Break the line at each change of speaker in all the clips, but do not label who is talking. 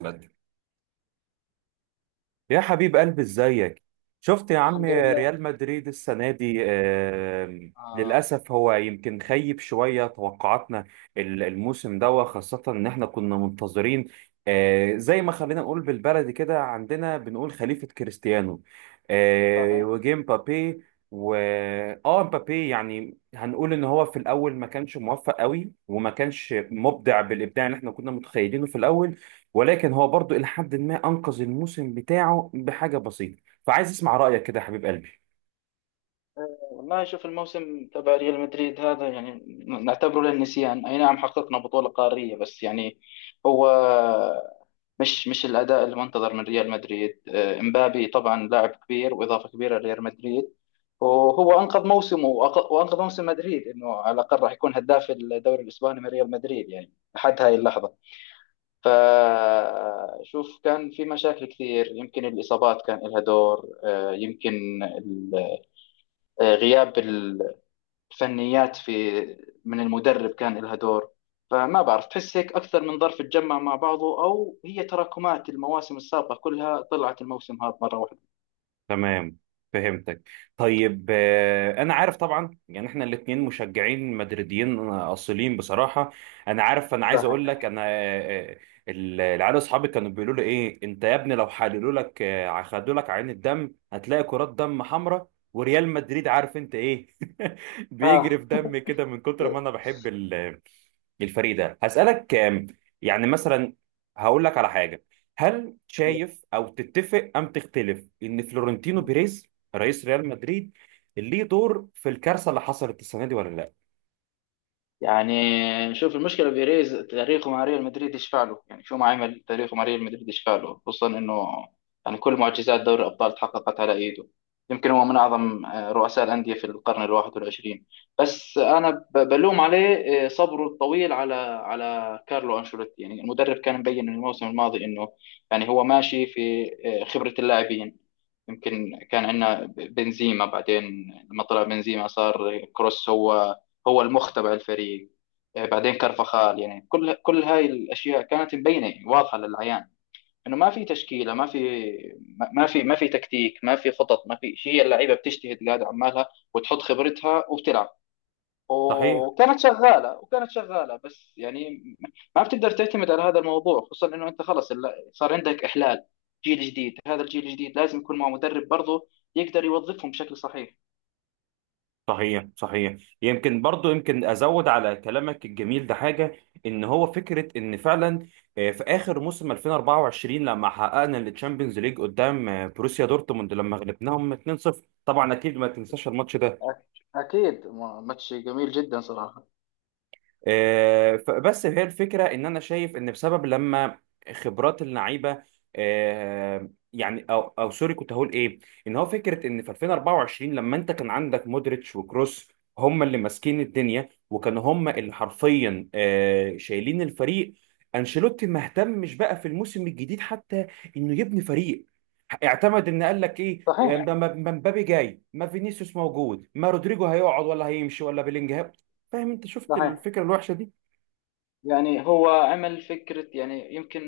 بدري يا حبيب قلبي ازيك؟ شفت يا عم
الحمد لله.
ريال مدريد السنة دي
آه.
للأسف هو يمكن خيب شوية توقعاتنا الموسم ده، خاصة إن إحنا كنا منتظرين. زي ما خلينا نقول بالبلدي كده، عندنا بنقول خليفة كريستيانو
صحيح.
وجه مبابي. و اه مبابي يعني هنقول ان هو في الاول ما كانش موفق قوي وما كانش مبدع بالابداع اللي احنا كنا متخيلينه في الاول، ولكن هو برضو إلى حد ما أنقذ الموسم بتاعه بحاجة بسيطة، فعايز أسمع رأيك كده يا حبيب قلبي.
والله شوف الموسم تبع ريال مدريد هذا يعني نعتبره للنسيان. اي نعم، حققنا بطولة قارية بس يعني هو مش الاداء المنتظر من ريال مدريد. امبابي طبعا لاعب كبير واضافة كبيرة لريال مدريد، وهو انقذ موسمه وانقذ موسم مدريد، انه على الاقل راح يكون هداف الدوري الاسباني من ريال مدريد يعني لحد هاي اللحظة. فشوف، كان في مشاكل كثير، يمكن الإصابات كان لها دور، يمكن غياب الفنيات في من المدرب كان لها دور. فما بعرف، تحس هيك أكثر من ظرف تجمع مع بعضه، أو هي تراكمات المواسم السابقة كلها طلعت الموسم هذا مرة واحدة.
تمام، فهمتك. طيب أنا عارف طبعا يعني إحنا الاتنين مشجعين مدريديين أصيلين بصراحة. أنا عارف، أنا عايز
صحيح.
أقول لك أنا، العيال أصحابي كانوا بيقولوا لي إيه أنت يا ابني؟ لو حللوا لك خدوا لك عين الدم هتلاقي كرات دم حمراء وريال مدريد، عارف أنت إيه؟
آه،
بيجري في دم كده من كتر ما أنا بحب الفريق ده. هسألك يعني مثلا، هقول لك على حاجة. هل شايف أو تتفق أم تختلف إن فلورنتينو بيريز، رئيس ريال مدريد، ليه دور في الكارثة اللي حصلت السنة دي ولا لا؟
يعني شوف المشكله، بيريز تاريخه مع ريال مدريد يشفع له، يعني شو ما عمل تاريخه مع ريال مدريد يشفع له، خصوصا انه يعني كل معجزات دوري الابطال تحققت على ايده. يمكن هو من اعظم رؤساء الانديه في القرن الواحد والعشرين. بس انا بلوم عليه صبره الطويل على على كارلو انشيلوتي. يعني المدرب كان مبين من الموسم الماضي انه يعني هو ماشي في خبره اللاعبين. يمكن كان عندنا بنزيما، بعدين لما طلع بنزيما صار كروس هو المخ تبع الفريق. بعدين كرفخال، يعني كل هاي الاشياء كانت مبينه يعني واضحه للعيان، انه ما في تشكيله، ما في تكتيك، ما في خطط، ما في شيء. هي اللعيبه بتجتهد قاعده عمالها وتحط خبرتها وبتلعب،
صحيح،
وكانت شغاله بس يعني ما بتقدر تعتمد على هذا الموضوع، خصوصا انه انت خلص صار عندك احلال، جيل جديد. هذا الجيل الجديد لازم يكون مع مدرب برضه يقدر يوظفهم بشكل صحيح.
صحيح. صحيح، يمكن برضو يمكن أزود على كلامك الجميل ده حاجة. إن هو فكرة إن فعلا في آخر موسم 2024 لما حققنا التشامبيونز ليج قدام بروسيا دورتموند، لما غلبناهم 2-0، طبعا أكيد ما تنساش الماتش ده.
أكيد، ماتش جميل جدا صراحة.
فبس هي الفكرة إن أنا شايف إن بسبب لما خبرات اللعيبة، يعني أو أو سوري كنت هقول إيه، إن هو فكرة إن في 2024 لما أنت كان عندك مودريتش وكروس، هم اللي ماسكين الدنيا وكانوا هم اللي حرفيا شايلين الفريق. أنشيلوتي ما اهتمش بقى في الموسم الجديد حتى إنه يبني فريق. اعتمد ان قال لك ايه،
صحيح،
ما مبابي جاي، ما فينيسيوس موجود، ما رودريجو هيقعد ولا هيمشي، ولا بيلينجهام. فاهم انت شفت
صحيح.
الفكره الوحشه دي؟
يعني هو عمل فكرة، يعني يمكن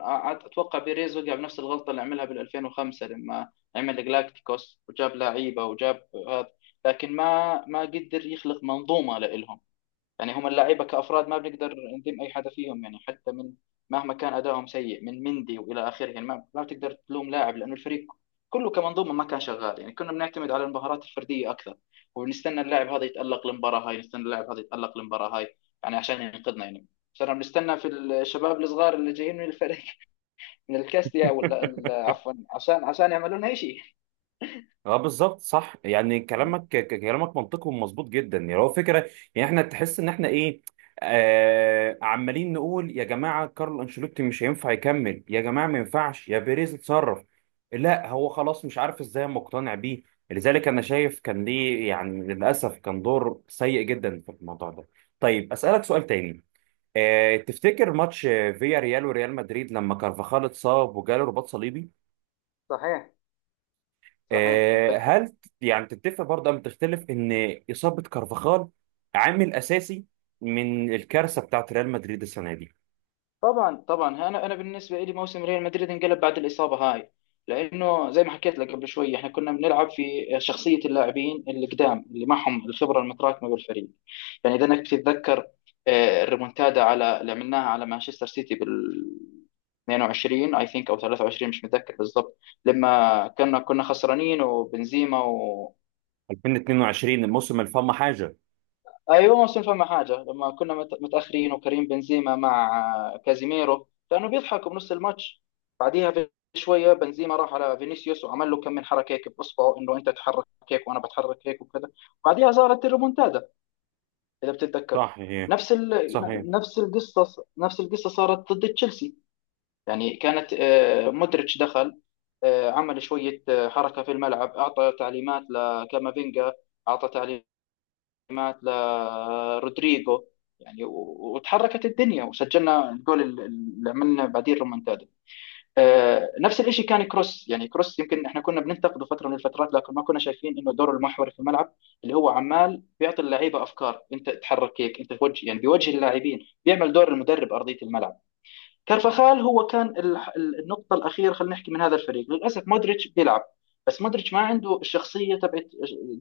أ- أتوقع بيريز وقع بنفس الغلطة اللي عملها بال 2005 لما عمل جلاكتيكوس وجاب لعيبة وجاب هذا، لكن ما قدر يخلق منظومة لإلهم. يعني هم اللعيبه كافراد ما بنقدر نذم اي حدا فيهم، يعني حتى من مهما كان ادائهم سيء، من مندي والى اخره، يعني ما بتقدر تلوم لاعب لانه الفريق كله كمنظومه ما كان شغال. يعني كنا بنعتمد على المهارات الفرديه اكثر، وبنستنى اللاعب هذا يتالق المباراه هاي، نستنى اللاعب هذا يتالق المباراه هاي يعني عشان ينقذنا يعني. صرنا بنستنى في الشباب الصغار اللي جايين من الفريق من الكاستيا ولا عفوا، عشان يعملوا لنا شيء.
اه بالظبط صح، يعني كلامك كلامك منطقي ومظبوط جدا، يعني هو فكره. يعني احنا تحس ان احنا ايه، آه عمالين نقول يا جماعه كارل انشيلوتي مش هينفع يكمل، يا جماعه ما ينفعش يا بيريز اتصرف، لا هو خلاص مش عارف ازاي مقتنع بيه. لذلك انا شايف كان ليه يعني للاسف كان دور سيء جدا في الموضوع ده. طيب اسالك سؤال تاني. آه تفتكر ماتش فيا ريال وريال مدريد لما كارفاخال اتصاب وجاله رباط صليبي،
صحيح. صحيح،
آه،
متذكر.
هل ت- يعني تتفق برضه أم تختلف إن إصابة كارفاخال عامل أساسي من الكارثة بتاعت ريال مدريد السنة دي؟
طبعا طبعا، انا بالنسبه لي موسم ريال مدريد انقلب بعد الاصابه هاي، لانه زي ما حكيت لك قبل شوي احنا كنا بنلعب في شخصيه اللاعبين القدام اللي معهم الخبره المتراكمه بالفريق. يعني اذا انك تتذكر الريمونتادا على اللي عملناها على مانشستر سيتي بال 22 اي ثينك او 23، مش متذكر بالضبط، لما كنا خسرانين وبنزيما.
2022 الموسم الفم حاجة.
ايوه ما صنفع مع حاجه، لما كنا متاخرين، وكريم بنزيما مع كازيميرو كانوا بيضحكوا بنص الماتش. بعديها بشويه بنزيما راح على فينيسيوس وعمل له كم من حركه هيك باصبعه، انه انت تحرك هيك وانا بتحرك هيك وكذا. بعديها صارت الريمونتادا اذا بتتذكر.
صحيح،
نفس ال...
صحيح،
نفس القصه، نفس القصه صارت ضد تشيلسي. يعني كانت مودريتش دخل، عمل شويه حركه في الملعب، اعطى تعليمات لكامافينجا، اعطى تعليمات مات لرودريجو، يعني وتحركت الدنيا وسجلنا الجول اللي عملنا، بعدين رومنتادا. نفس الشيء كان كروس، يعني كروس يمكن احنا كنا بننتقده فتره من الفترات، لكن ما كنا شايفين انه دوره المحوري في الملعب، اللي هو عمال بيعطي اللعيبه افكار، انت تحرك هيك، انت توجه، يعني بيوجه اللاعبين، بيعمل دور المدرب ارضيه الملعب. كارفاخال هو كان النقطة الأخيرة خلينا نحكي من هذا الفريق. للأسف مودريتش بيلعب بس مودريتش ما عنده الشخصية تبعت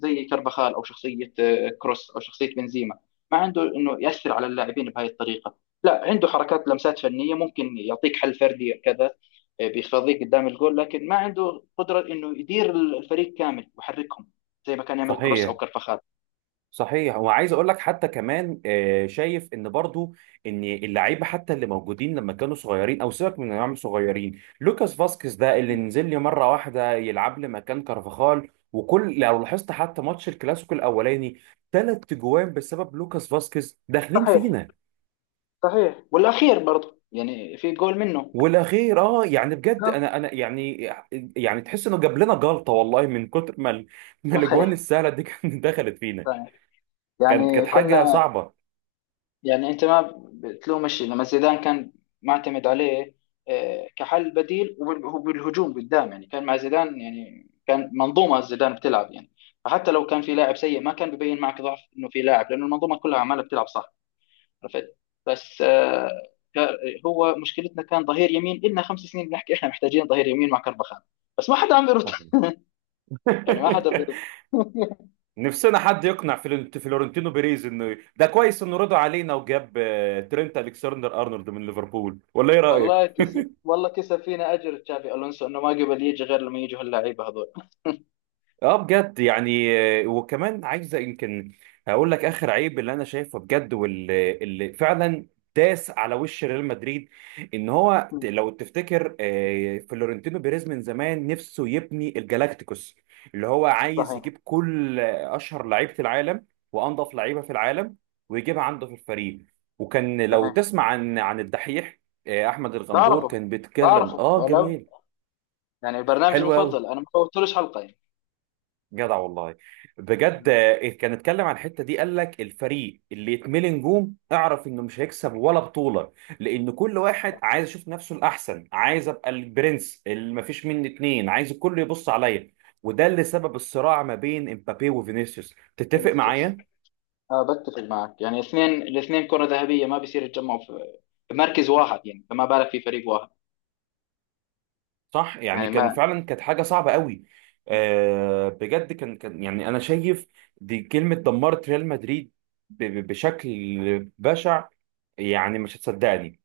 زي كارفاخال، أو شخصية كروس، أو شخصية بنزيما. ما عنده إنه يأثر على اللاعبين بهاي الطريقة، لا عنده حركات لمسات فنية ممكن يعطيك حل فردي كذا، بيخفضيك قدام الجول، لكن ما عنده قدرة إنه يدير الفريق كامل ويحركهم زي ما كان يعمل كروس أو
صحيح.
كارفاخال.
صحيح، وعايز اقول لك حتى كمان شايف ان برضو ان اللعيبه حتى اللي موجودين لما كانوا صغيرين، او سيبك من انهم صغيرين، لوكاس فاسكيز ده اللي نزل لي مره واحده يلعب لي مكان كارفاخال، وكل لو لاحظت حتى ماتش الكلاسيكو الاولاني ثلاث جوان بسبب لوكاس فاسكيز داخلين
صحيح.
فينا.
صحيح، والأخير برضه يعني في جول منه.
والاخير اه، يعني بجد
نعم.
انا يعني، يعني تحس انه جاب لنا جلطه والله، من كتر ما ما الاجوان
صحيح.
السهله دي كانت دخلت فينا.
صحيح،
كانت
يعني
كانت حاجه
كنا
صعبه.
يعني انت ما بتلومش لما زيدان كان معتمد عليه كحل بديل وبالهجوم قدام. يعني كان مع زيدان يعني كان منظومه زيدان بتلعب، يعني فحتى لو كان في لاعب سيء ما كان ببين معك ضعف انه في لاعب، لانه المنظومه كلها عماله بتلعب صح. عرفت؟ بس كا- هو مشكلتنا كان ظهير يمين، إلنا خمس سنين بنحكي احنا محتاجين ظهير يمين مع كربخان، بس ما حدا عم بيرد يعني ما حدا بيرد.
نفسنا حد يقنع فلورنتينو بيريز انه ده كويس انه رضى علينا وجاب ترينت الكسندر ارنولد من ليفربول، ولا ايه رايك؟
والله كسب، والله كسب فينا اجر تشافي الونسو انه ما قبل يجي غير لما يجوا هاللعيبه هذول.
اه بجد يعني وكمان عايزه يمكن هقول لك اخر عيب اللي انا شايفه بجد واللي فعلا داس على وش ريال مدريد، ان هو لو تفتكر فلورنتينو بيريز من زمان نفسه يبني الجالاكتيكوس، اللي هو عايز
صحيح.
يجيب كل اشهر لعيبه العالم وانضف لعيبه في العالم ويجيبها عنده في الفريق. وكان لو
صحيح،
تسمع عن الدحيح احمد الغندور
بعرفه،
كان بيتكلم
بعرفه.
اه
ولا
جميل.
يعني برنامجي
حلو قوي.
المفضل، انا ما فوتلوش حلقه يعني.
جدع والله. بجد
مم.
آه، إيه، كان اتكلم عن الحته دي، قال لك الفريق اللي يتملي نجوم اعرف انه مش هيكسب ولا بطوله، لان كل واحد عايز يشوف نفسه الاحسن، عايز ابقى البرنس اللي مفيش مني اتنين، عايز الكل يبص عليا. وده اللي سبب الصراع ما بين امبابي وفينيسيوس،
فيلم
تتفق
السياسي.
معايا؟
آه، بتفق معك. يعني الاثنين، الاثنين كره ذهبيه ما بيصير يتجمعوا في في مركز واحد يعني، فما بالك في فريق واحد.
صح، يعني
يعني
كان
ما
فعلا كانت حاجه صعبه قوي. أه بجد كان يعني انا شايف دي كلمه دمرت ريال مدريد بشكل بشع، يعني مش هتصدقني.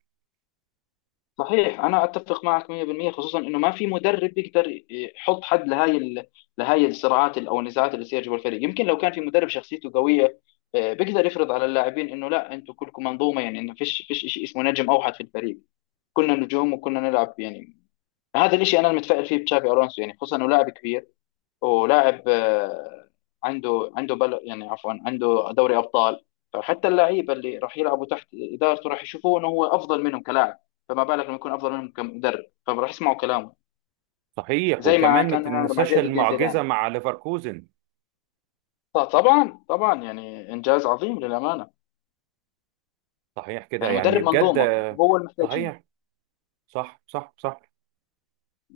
صحيح، انا اتفق معك 100% خصوصا انه ما في مدرب يقدر يحط حد لهاي الصراعات او النزاعات اللي تصير جوا الفريق. يمكن لو كان في مدرب شخصيته قويه، بيقدر يفرض على اللاعبين انه لا، انتم كلكم منظومه، يعني انه فيش شيء اسمه نجم اوحد في الفريق. كنا نجوم وكنا نلعب يعني. هذا الشيء انا المتفائل فيه بتشافي الونسو، يعني خصوصا انه لاعب كبير ولاعب عنده عنده بل يعني عفوا، عنده دوري ابطال. فحتى اللعيبه اللي راح يلعبوا تحت ادارته راح يشوفوه انه هو افضل منهم كلاعب، فما بالك لما يكون افضل منهم كمدرب، فراح يسمعوا كلامه
صحيح،
زي ما
وكمان ما
كان عمله مع
تنساش
زين الدين
المعجزة
زيدان.
مع ليفركوزن.
طبعا طبعا، يعني انجاز عظيم للامانه.
صحيح كده،
يعني
يعني
مدرب
بجد
منظومه
آه،
وهو اللي محتاجينه.
صحيح، صح صح صح.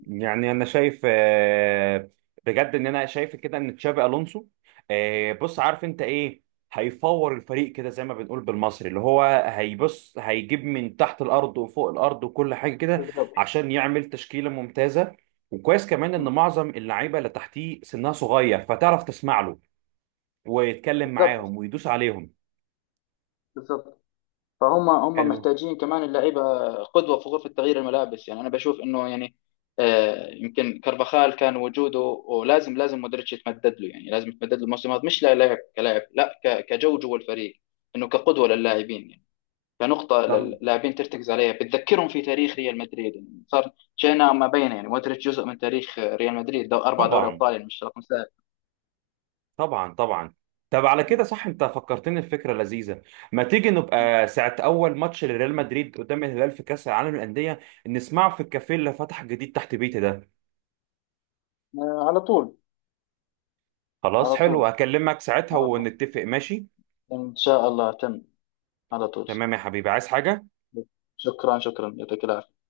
يعني انا شايف بجد ان انا شايف كده ان تشابي الونسو بص عارف انت ايه، هيفور الفريق كده زي ما بنقول بالمصري، اللي هو هيبص هيجيب من تحت الارض وفوق الارض وكل حاجة كده
بالضبط.
عشان يعمل تشكيلة ممتازة. وكويس كمان ان معظم اللعيبة اللي تحتيه سنها صغير، فتعرف تسمع له ويتكلم
بالضبط.
معاهم ويدوس عليهم.
بالضبط، فهم هم
حلو.
محتاجين كمان اللعيبه قدوه في غرفه تغيير الملابس. يعني انا بشوف انه يعني يمكن كارفاخال كان وجوده، ولازم لازم مودريتش يتمدد له، يعني لازم يتمدد له الموسم هذا مش لاعب كلاعب، لا كجو جوا الفريق، انه كقدوه للاعبين يعني، كنقطه
طب
للاعبين ترتكز عليها، بتذكرهم في تاريخ ريال مدريد. يعني صار شئنا ما بينا يعني مودريتش جزء من تاريخ ريال مدريد، دو اربع دوري
طبعا،
ابطال يعني مش رقم سهل.
طبعا طبعا. طب على كده صح، انت فكرتني الفكره لذيذه. ما تيجي نبقى ساعه اول ماتش لريال مدريد قدام الهلال في كاس العالم للانديه نسمعه في الكافيه اللي فتح جديد تحت بيتي ده؟
على طول.
خلاص
على طول.
حلو، هكلمك ساعتها
على طول.
ونتفق ماشي.
ان شاء الله تم. على طول.
تمام يا حبيبي، عايز حاجه؟
شكرا شكرا، يعطيك العافية.